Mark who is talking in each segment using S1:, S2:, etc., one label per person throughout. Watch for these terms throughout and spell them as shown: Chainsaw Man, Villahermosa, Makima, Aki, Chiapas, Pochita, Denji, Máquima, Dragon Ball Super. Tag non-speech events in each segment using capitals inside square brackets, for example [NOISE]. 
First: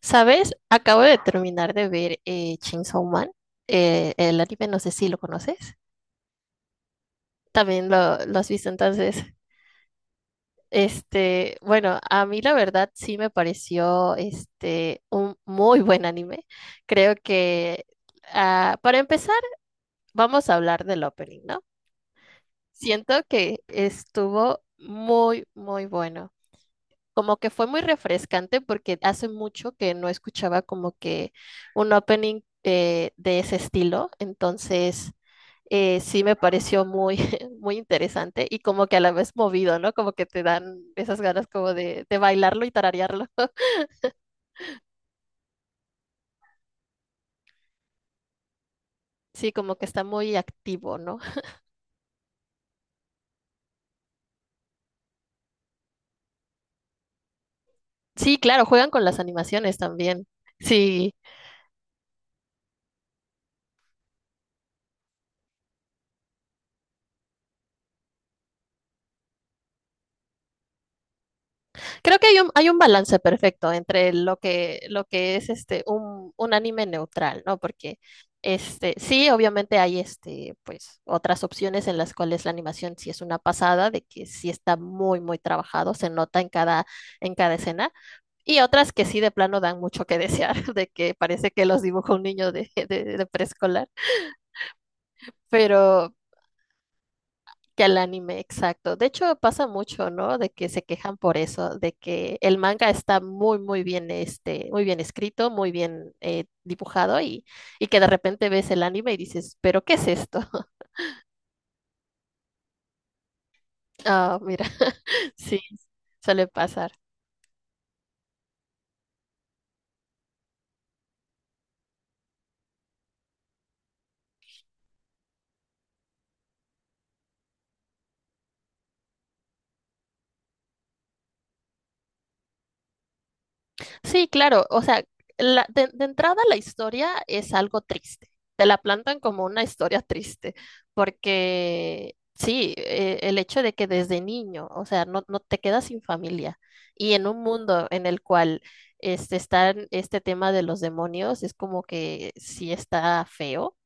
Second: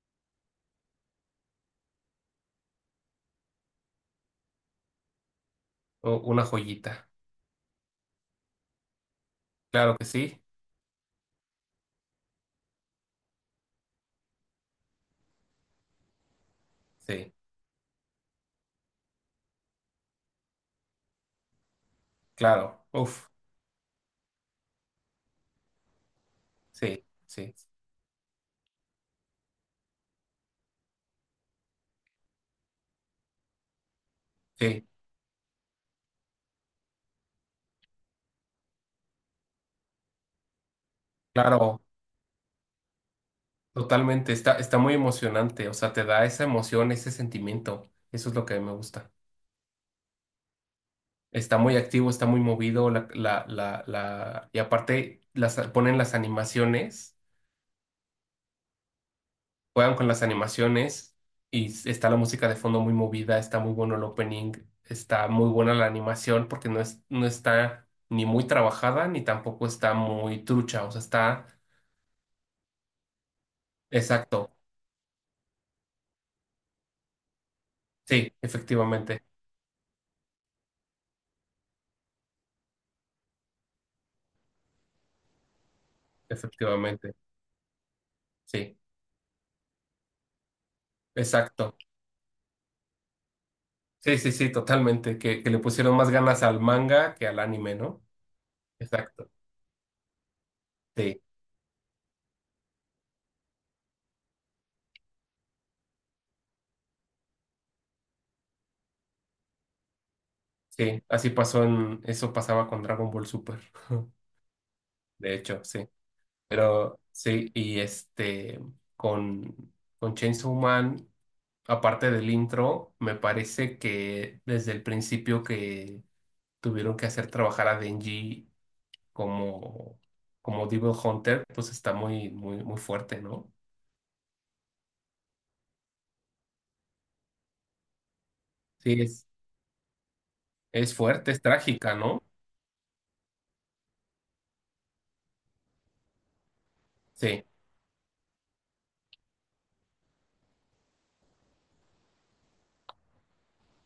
S1: ¿Sabes? Acabo de terminar de ver Chainsaw Man, el anime, no sé si lo conoces.
S2: Una joyita.
S1: También lo has visto entonces.
S2: Claro que sí,
S1: Bueno, a mí la verdad sí me pareció un muy buen anime. Creo
S2: sí,
S1: que para empezar vamos a hablar del opening, ¿no?
S2: claro.
S1: Siento
S2: Uf,
S1: que estuvo muy, muy bueno.
S2: sí,
S1: Como que
S2: sí,
S1: fue muy refrescante porque hace mucho que no escuchaba como que un opening de ese estilo,
S2: sí,
S1: entonces sí me pareció muy, [LAUGHS] muy interesante y como que a la vez movido, ¿no? Como que te dan esas ganas como
S2: claro,
S1: de bailarlo y tararearlo. [LAUGHS]
S2: totalmente. Está muy emocionante, o sea, te da esa emoción, ese sentimiento. Eso es lo que a mí me gusta.
S1: Sí, como que está muy activo, ¿no?
S2: Está muy activo, está muy movido, y aparte ponen las animaciones.
S1: Sí, claro, juegan con las animaciones
S2: Juegan con las
S1: también. Sí.
S2: animaciones y está la música de fondo muy movida, está muy bueno el opening, está muy buena la animación porque no es, no está ni muy trabajada ni tampoco está muy trucha, o sea, está
S1: Creo que hay hay un balance perfecto entre
S2: exacto.
S1: lo que es un anime neutral, ¿no? Porque
S2: Sí, efectivamente,
S1: sí, obviamente hay pues, otras opciones en las cuales la animación sí es una pasada, de que sí está muy, muy trabajado, se nota en
S2: efectivamente,
S1: en cada escena, y
S2: sí,
S1: otras que sí de plano dan mucho que desear, [LAUGHS] de que parece que
S2: exacto.
S1: los dibujó un niño de preescolar.
S2: Sí, sí, sí, totalmente, que le pusieron más
S1: Pero,
S2: ganas al manga que al anime,
S1: que al
S2: ¿no?
S1: anime, exacto. De
S2: Exacto.
S1: hecho, pasa mucho, ¿no? De que se quejan
S2: Sí,
S1: por eso, de que el manga está muy, muy bien, muy bien escrito, muy bien dibujado, y que de repente ves el anime y dices, ¿pero qué es esto? [LAUGHS]
S2: sí, así pasó eso pasaba con Dragon Ball Super. [LAUGHS]
S1: Ah, mira, [LAUGHS]
S2: De
S1: sí,
S2: hecho, sí.
S1: suele pasar.
S2: Pero sí, y este, con, con Chainsaw Man, aparte del intro, me parece que desde el principio que tuvieron que hacer trabajar a Denji como, como Devil Hunter, pues está muy, muy, muy fuerte, ¿no?
S1: Sí, claro, o sea, de entrada la historia es algo triste, te la
S2: Sí,
S1: plantan
S2: es,
S1: como una historia triste,
S2: es fuerte, es trágica,
S1: porque
S2: ¿no?
S1: sí, el hecho de que desde niño, o sea, no, no te quedas sin familia y en un
S2: Sí,
S1: mundo en el cual están tema de los demonios, es como que sí está feo,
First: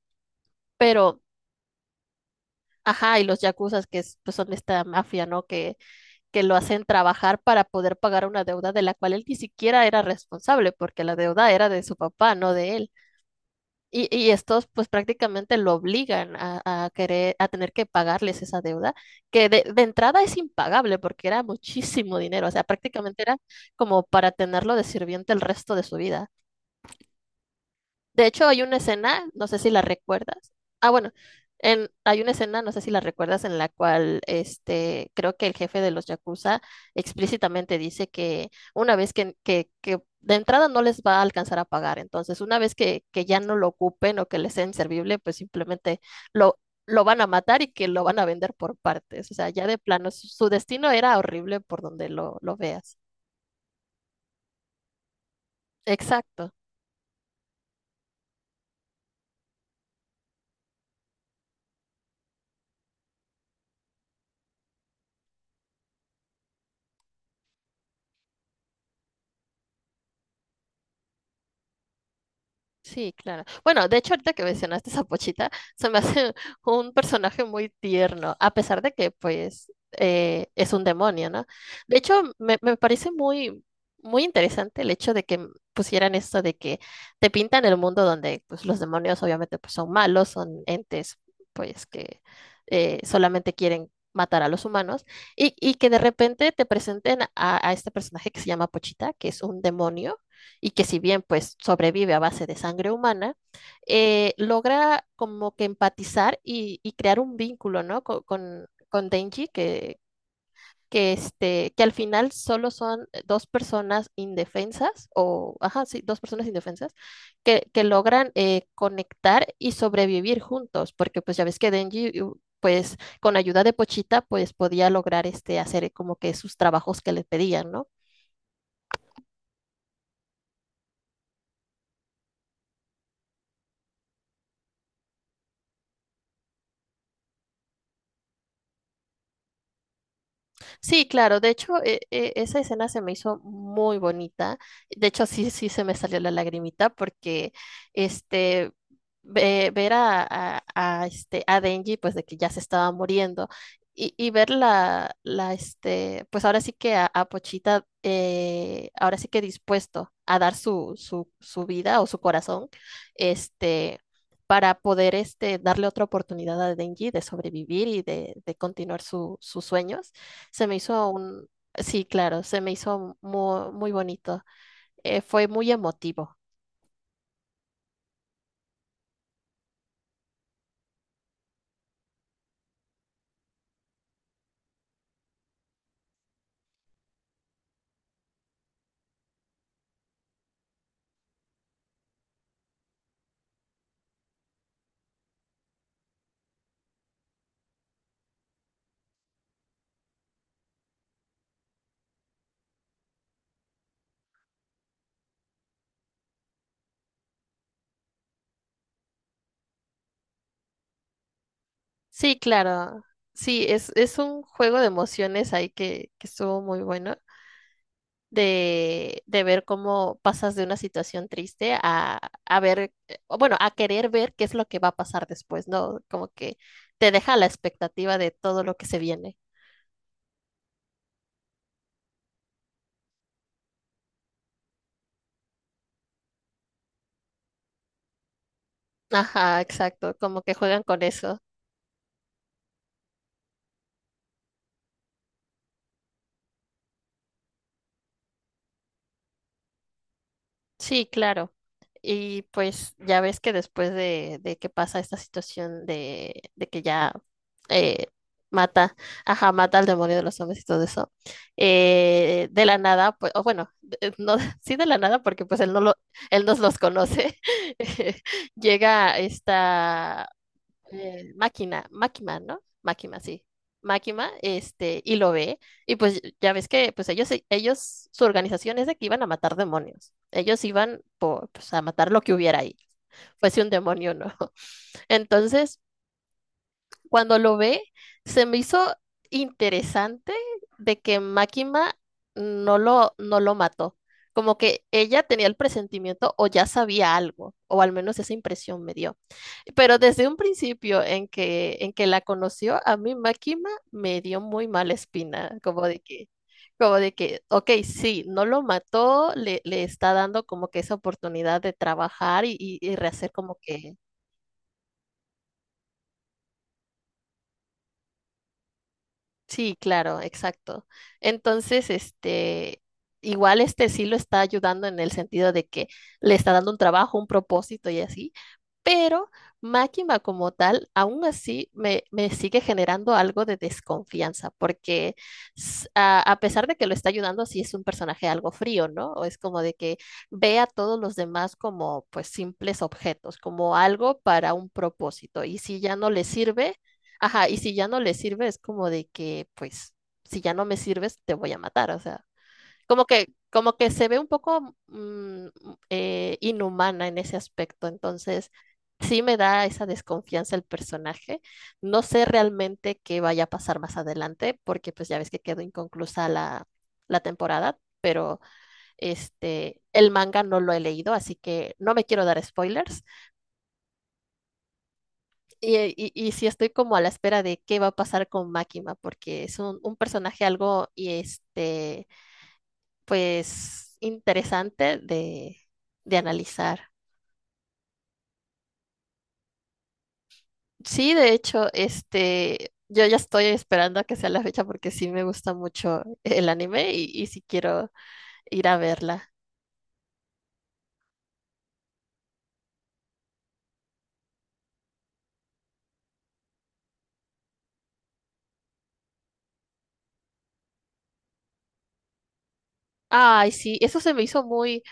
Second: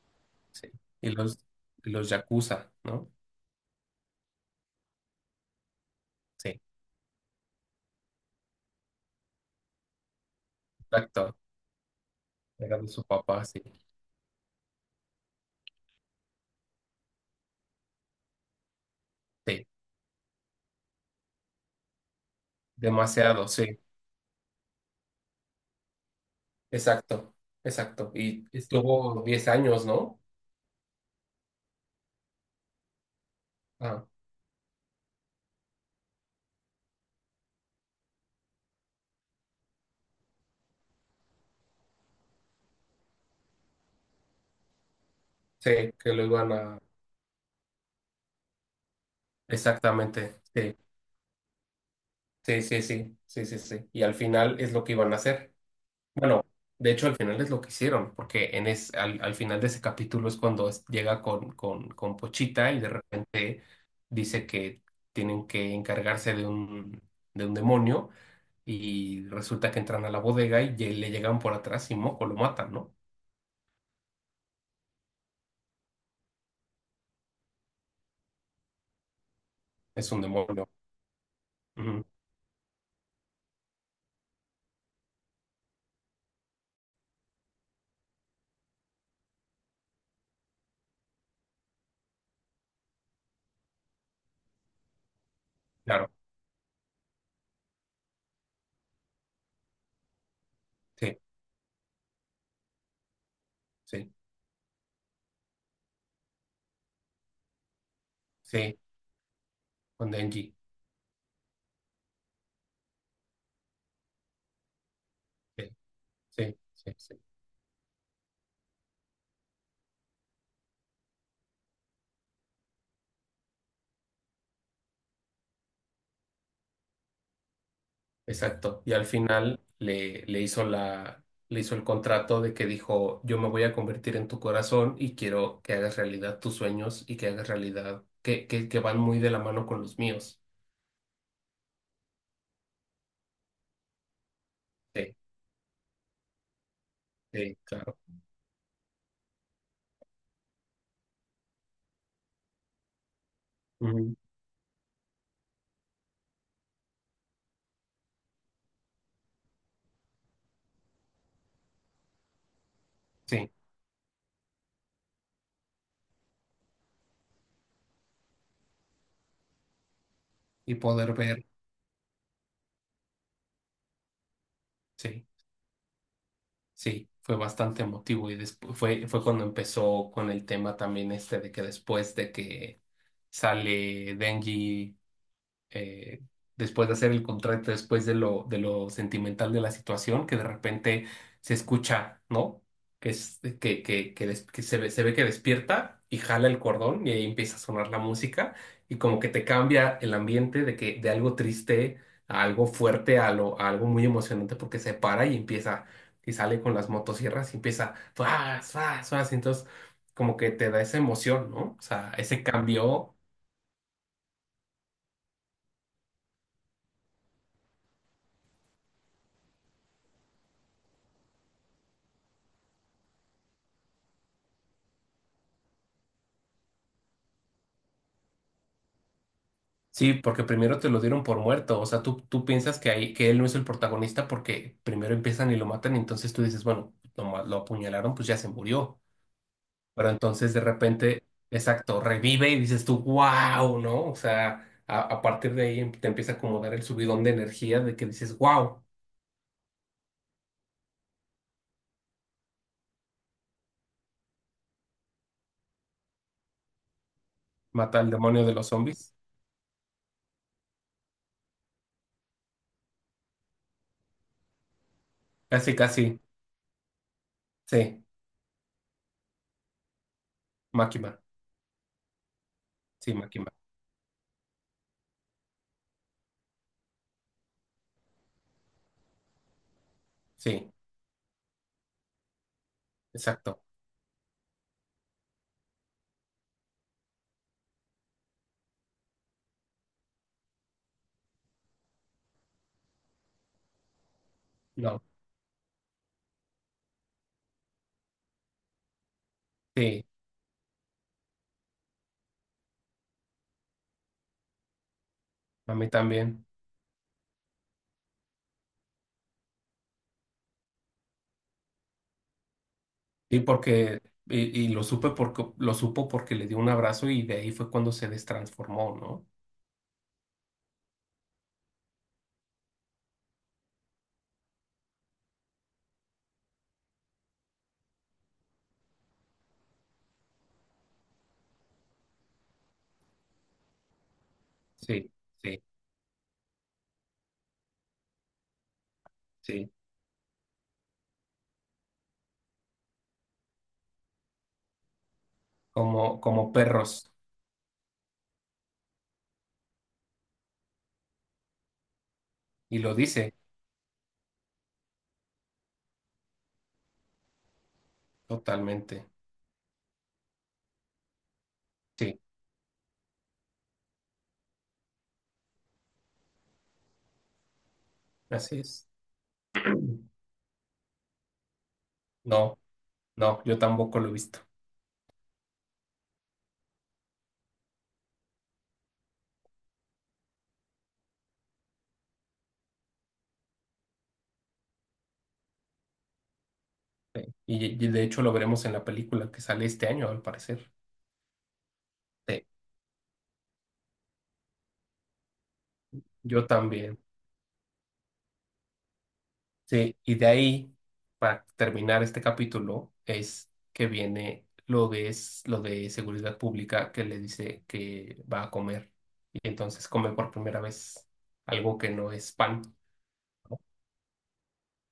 S2: sí. Y
S1: pero,
S2: los, y los Yakuza, ¿no?
S1: ajá, y los yakuzas pues son esta mafia, ¿no? Que lo
S2: Sí,
S1: hacen trabajar para poder pagar una deuda de la cual él ni siquiera era responsable, porque la
S2: exacto.
S1: deuda era de su papá, no de
S2: Era de
S1: él.
S2: su papá, sí.
S1: Y estos pues prácticamente lo obligan a querer, a tener que pagarles esa deuda, que de,
S2: Sí,
S1: de, entrada es impagable porque era muchísimo dinero, o sea, prácticamente era
S2: demasiado, sí.
S1: como para tenerlo de sirviente el resto de su vida.
S2: Exacto, exacto.
S1: De
S2: Y
S1: hecho, hay una
S2: estuvo
S1: escena, no
S2: 10
S1: sé si la
S2: años, ¿no?
S1: recuerdas. Ah, bueno, hay una escena, no sé si la recuerdas, en la
S2: Ah,
S1: cual creo que el jefe de los Yakuza explícitamente dice que una vez que de entrada no les va a alcanzar a pagar, entonces una vez que ya no lo ocupen o que les sea inservible, pues
S2: sí,
S1: simplemente
S2: que lo iban
S1: lo,
S2: a...
S1: lo van a matar y que lo van a vender por partes. O sea, ya de plano, su,
S2: Exactamente,
S1: su
S2: sí,
S1: destino era horrible por donde lo
S2: sí, sí,
S1: veas.
S2: sí, sí, sí, sí. Y al final es lo que iban a hacer. Bueno,
S1: Exacto.
S2: de hecho al final es lo que hicieron, porque al final de ese capítulo es cuando llega con Pochita y de repente dice que tienen que encargarse de un demonio y resulta que entran a la bodega y le llegan por atrás y moco, lo matan, ¿no?
S1: Sí, claro. Bueno, de hecho, ahorita que mencionaste esa pochita, se me hace [LAUGHS] un personaje muy tierno, a pesar de que, pues,
S2: Es un demonio.
S1: es un demonio, ¿no? De
S2: Ujú,
S1: hecho, me parece muy, muy interesante el hecho de que pusieran esto de que te pintan el mundo donde, pues, los demonios obviamente, pues, son malos, son entes, pues, que solamente quieren matar a los humanos, y que de
S2: claro.
S1: repente te presenten a este personaje que se llama Pochita, que es un demonio y que si
S2: Sí.
S1: bien pues sobrevive a base de sangre humana,
S2: Sí,
S1: logra como que empatizar y crear un vínculo, ¿no? Con
S2: sí,
S1: con Denji,
S2: con Denji.
S1: que, que al final solo son dos personas indefensas, o,
S2: Sí,
S1: ajá, sí, dos personas
S2: sí, sí,
S1: indefensas,
S2: sí.
S1: que logran conectar y sobrevivir juntos, porque pues ya ves que Denji... pues con ayuda de Pochita, pues podía lograr hacer como que sus trabajos que le pedían, ¿no?
S2: Exacto. Y al final le hizo le hizo el contrato de que dijo, yo me voy a convertir en tu corazón y quiero que hagas realidad tus sueños y que hagas realidad, que van muy de la mano con los míos.
S1: Sí, claro, de hecho, esa escena se me hizo muy bonita. De
S2: Sí,
S1: hecho, sí, sí se me salió la lagrimita porque
S2: sí, claro.
S1: este ver a, a, a Denji, pues de que ya se estaba muriendo,
S2: Ujú,
S1: y ver la pues ahora sí que a Pochita, ahora sí que dispuesto a dar su, su, su vida o su corazón,
S2: sí.
S1: este para poder darle otra oportunidad a Denji de sobrevivir y de continuar sus sueños. Se
S2: Y
S1: me hizo
S2: poder ver,
S1: un, sí, claro, se me hizo muy, muy bonito.
S2: sí,
S1: Fue muy emotivo.
S2: sí, fue bastante emotivo. Y después fue cuando empezó con el tema también este de que después de que sale Denji. eh, Después de hacer el contrato, después de lo sentimental de la situación, que de repente se escucha, ¿no? Que se ve que despierta y jala el cordón y ahí empieza a sonar la música y como que te cambia el ambiente de que de algo triste a algo fuerte, a algo muy emocionante porque se para y empieza y sale con las motosierras y empieza, ¡fas, fas, fas! Entonces como que te da esa emoción, ¿no? O sea,
S1: Sí,
S2: ese
S1: claro.
S2: cambio.
S1: Sí, es un juego de emociones ahí que estuvo muy bueno. De ver cómo pasas de una situación triste a ver, o bueno, a querer ver qué es lo que va a pasar después, ¿no? Como que te deja la expectativa de todo lo que se viene.
S2: Sí, porque primero te lo dieron por muerto, o sea, tú piensas que, ahí, que él no es el protagonista porque primero empiezan y lo matan, y entonces tú dices, bueno, lo apuñalaron, pues ya se murió,
S1: Ajá,
S2: pero
S1: exacto, como que
S2: entonces de
S1: juegan con
S2: repente,
S1: eso.
S2: exacto, revive y dices tú, wow, ¿no? O sea, a partir de ahí te empieza como a dar el subidón de energía de que dices, wow,
S1: Sí, claro. Y pues ya ves que después de que pasa esta situación de que ya
S2: mata
S1: eh,
S2: al demonio de los
S1: mata,
S2: zombies.
S1: ajá, mata al demonio de los hombres y todo eso, de la nada, pues, o bueno, no, [LAUGHS] sí de la nada, porque pues él
S2: Casi,
S1: no lo,
S2: casi,
S1: él nos los conoce,
S2: sí,
S1: [LAUGHS] llega esta
S2: Máquina,
S1: Máquina, Máquima ¿no?
S2: sí,
S1: Máquima sí.
S2: Máquina,
S1: Máquima y lo ve, y pues ya ves que pues ellos, su organización es de que iban a matar demonios. Ellos
S2: sí,
S1: iban por, pues, a matar lo que hubiera ahí,
S2: exacto,
S1: fuese un demonio, ¿no? [LAUGHS] Entonces, cuando lo ve, se me hizo interesante de que Máquina no lo mató. Como que
S2: no,
S1: ella tenía el presentimiento o ya sabía algo, o al menos esa impresión me dio. Pero
S2: sí,
S1: desde un principio en que la conoció, a mí Máquina me dio muy mala espina,
S2: a mí también.
S1: como de que, ok, sí, no lo mató, le está dando como que esa oportunidad de trabajar y rehacer
S2: Y
S1: como que
S2: porque, y lo supe porque, lo supo porque le dio un abrazo y de ahí fue cuando se destransformó, ¿no?
S1: sí, claro, exacto. Entonces, igual sí lo está ayudando en el sentido de que le está dando un trabajo, un propósito y así, pero Máquina como tal, aún así me, me sigue generando algo de desconfianza,
S2: Sí,
S1: porque
S2: sí,
S1: a pesar de que lo está ayudando, sí es un personaje algo frío, ¿no? O es como
S2: sí.
S1: de que ve a todos los demás como pues simples objetos, como algo para un propósito, y si ya no
S2: Como,
S1: le
S2: como
S1: sirve.
S2: perros.
S1: Ajá, y si ya no le sirve, es como de que, pues, si ya no me sirves, te voy a matar. O sea,
S2: Y lo dice
S1: como que se ve un poco inhumana en ese aspecto. Entonces,
S2: totalmente.
S1: sí me da esa desconfianza el personaje. No
S2: Sí,
S1: sé realmente qué vaya a pasar más adelante, porque pues ya ves que quedó inconclusa la, la temporada, pero
S2: así es. [CLEARS THROAT]
S1: el manga no lo he leído, así que no me quiero dar
S2: No,
S1: spoilers.
S2: no, yo tampoco lo he visto.
S1: Y sí estoy como a la espera de qué va a pasar con Máquina, porque es un personaje algo y pues interesante de analizar.
S2: Sí. Y de hecho lo veremos en la película que sale este año, al parecer.
S1: Sí, de hecho,
S2: Sí,
S1: yo ya estoy esperando a que sea la fecha porque sí me gusta mucho
S2: yo
S1: el anime
S2: también.
S1: y sí quiero ir a verla.
S2: Sí, y de ahí, para terminar este capítulo, es que viene lo de seguridad pública que le dice que va a comer. Y entonces come por primera vez algo que no es pan.
S1: Ay, sí, eso se me hizo muy,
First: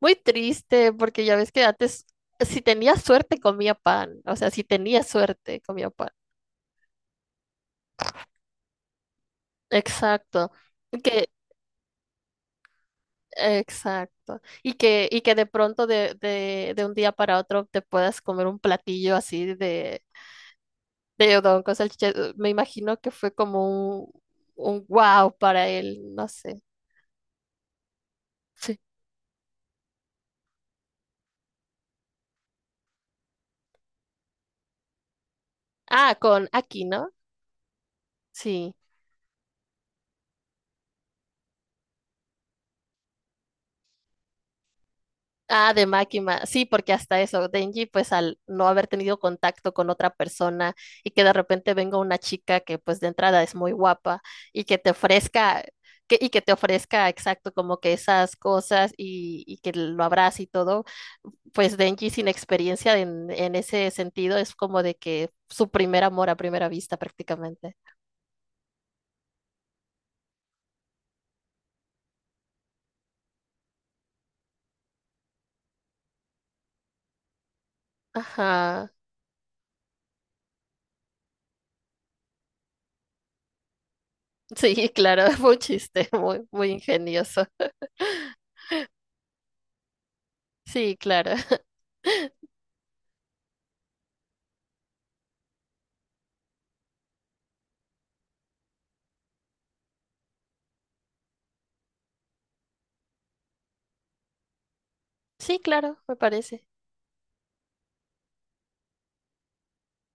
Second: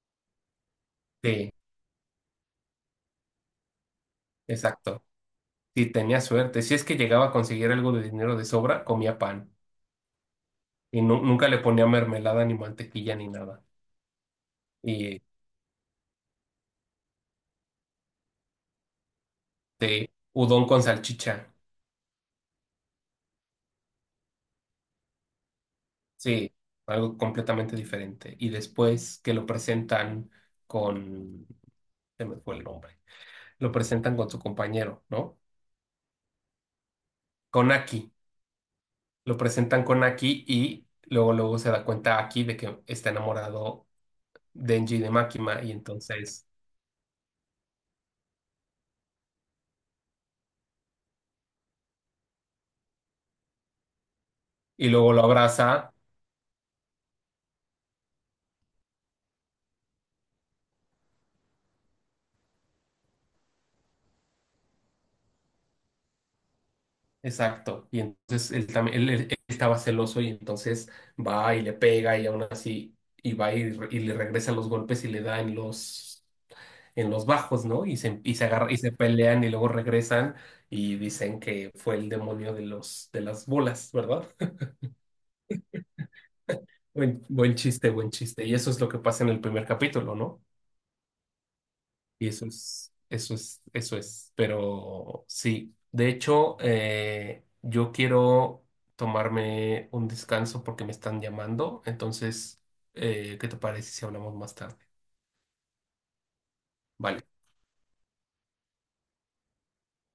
S1: muy triste porque ya ves
S2: Sí,
S1: que antes, si tenía suerte, comía pan. O sea, si tenía
S2: exacto.
S1: suerte,
S2: Si
S1: comía pan.
S2: tenía suerte, si es que llegaba a conseguir algo de dinero de sobra, comía pan.
S1: Exacto.
S2: Y
S1: Que
S2: nunca le ponía mermelada, ni mantequilla, ni nada.
S1: exacto. Y
S2: Y
S1: que de pronto de un día para otro te puedas comer un platillo así
S2: de udón con
S1: de
S2: salchicha.
S1: udon con salchicha. Me imagino que fue como un wow para él, no
S2: Sí,
S1: sé.
S2: algo completamente diferente. Y
S1: Sí.
S2: después que lo presentan con, se me fue el nombre, lo presentan con su compañero, ¿no?
S1: Ah, con aquí, ¿no?
S2: Con Aki,
S1: Sí.
S2: lo presentan con Aki y luego luego se da cuenta Aki de que está enamorado Denji de Makima y
S1: Ah, de Máquina,
S2: entonces,
S1: sí, porque hasta eso, Denji, pues al no haber tenido contacto con otra persona y que de repente venga una chica que pues de entrada es muy guapa y que
S2: y
S1: te
S2: luego lo
S1: ofrezca,
S2: abraza,
S1: que, y que te ofrezca exacto como que esas cosas y que lo abrace y todo, pues Denji sin experiencia en ese sentido es como de que su primer amor a primera vista prácticamente.
S2: exacto, y entonces él también, estaba celoso y entonces va y le pega y aún así, y va y le regresa los golpes y le da en los bajos, ¿no? Y se agarra, y
S1: Ajá,
S2: se pelean y luego regresan y dicen que fue el demonio de los, de las bolas, ¿verdad?
S1: sí, claro, [LAUGHS] fue un chiste muy, muy
S2: Buen,
S1: ingenioso.
S2: buen chiste, buen chiste. Y eso es lo que pasa en el primer capítulo, ¿no?
S1: Sí, claro, [LAUGHS]
S2: Y eso es, eso es, eso es. Pero sí, de hecho, yo quiero tomarme un descanso porque me están llamando. Entonces, ¿qué te parece si hablamos más tarde?
S1: sí, claro, me parece.
S2: Vale.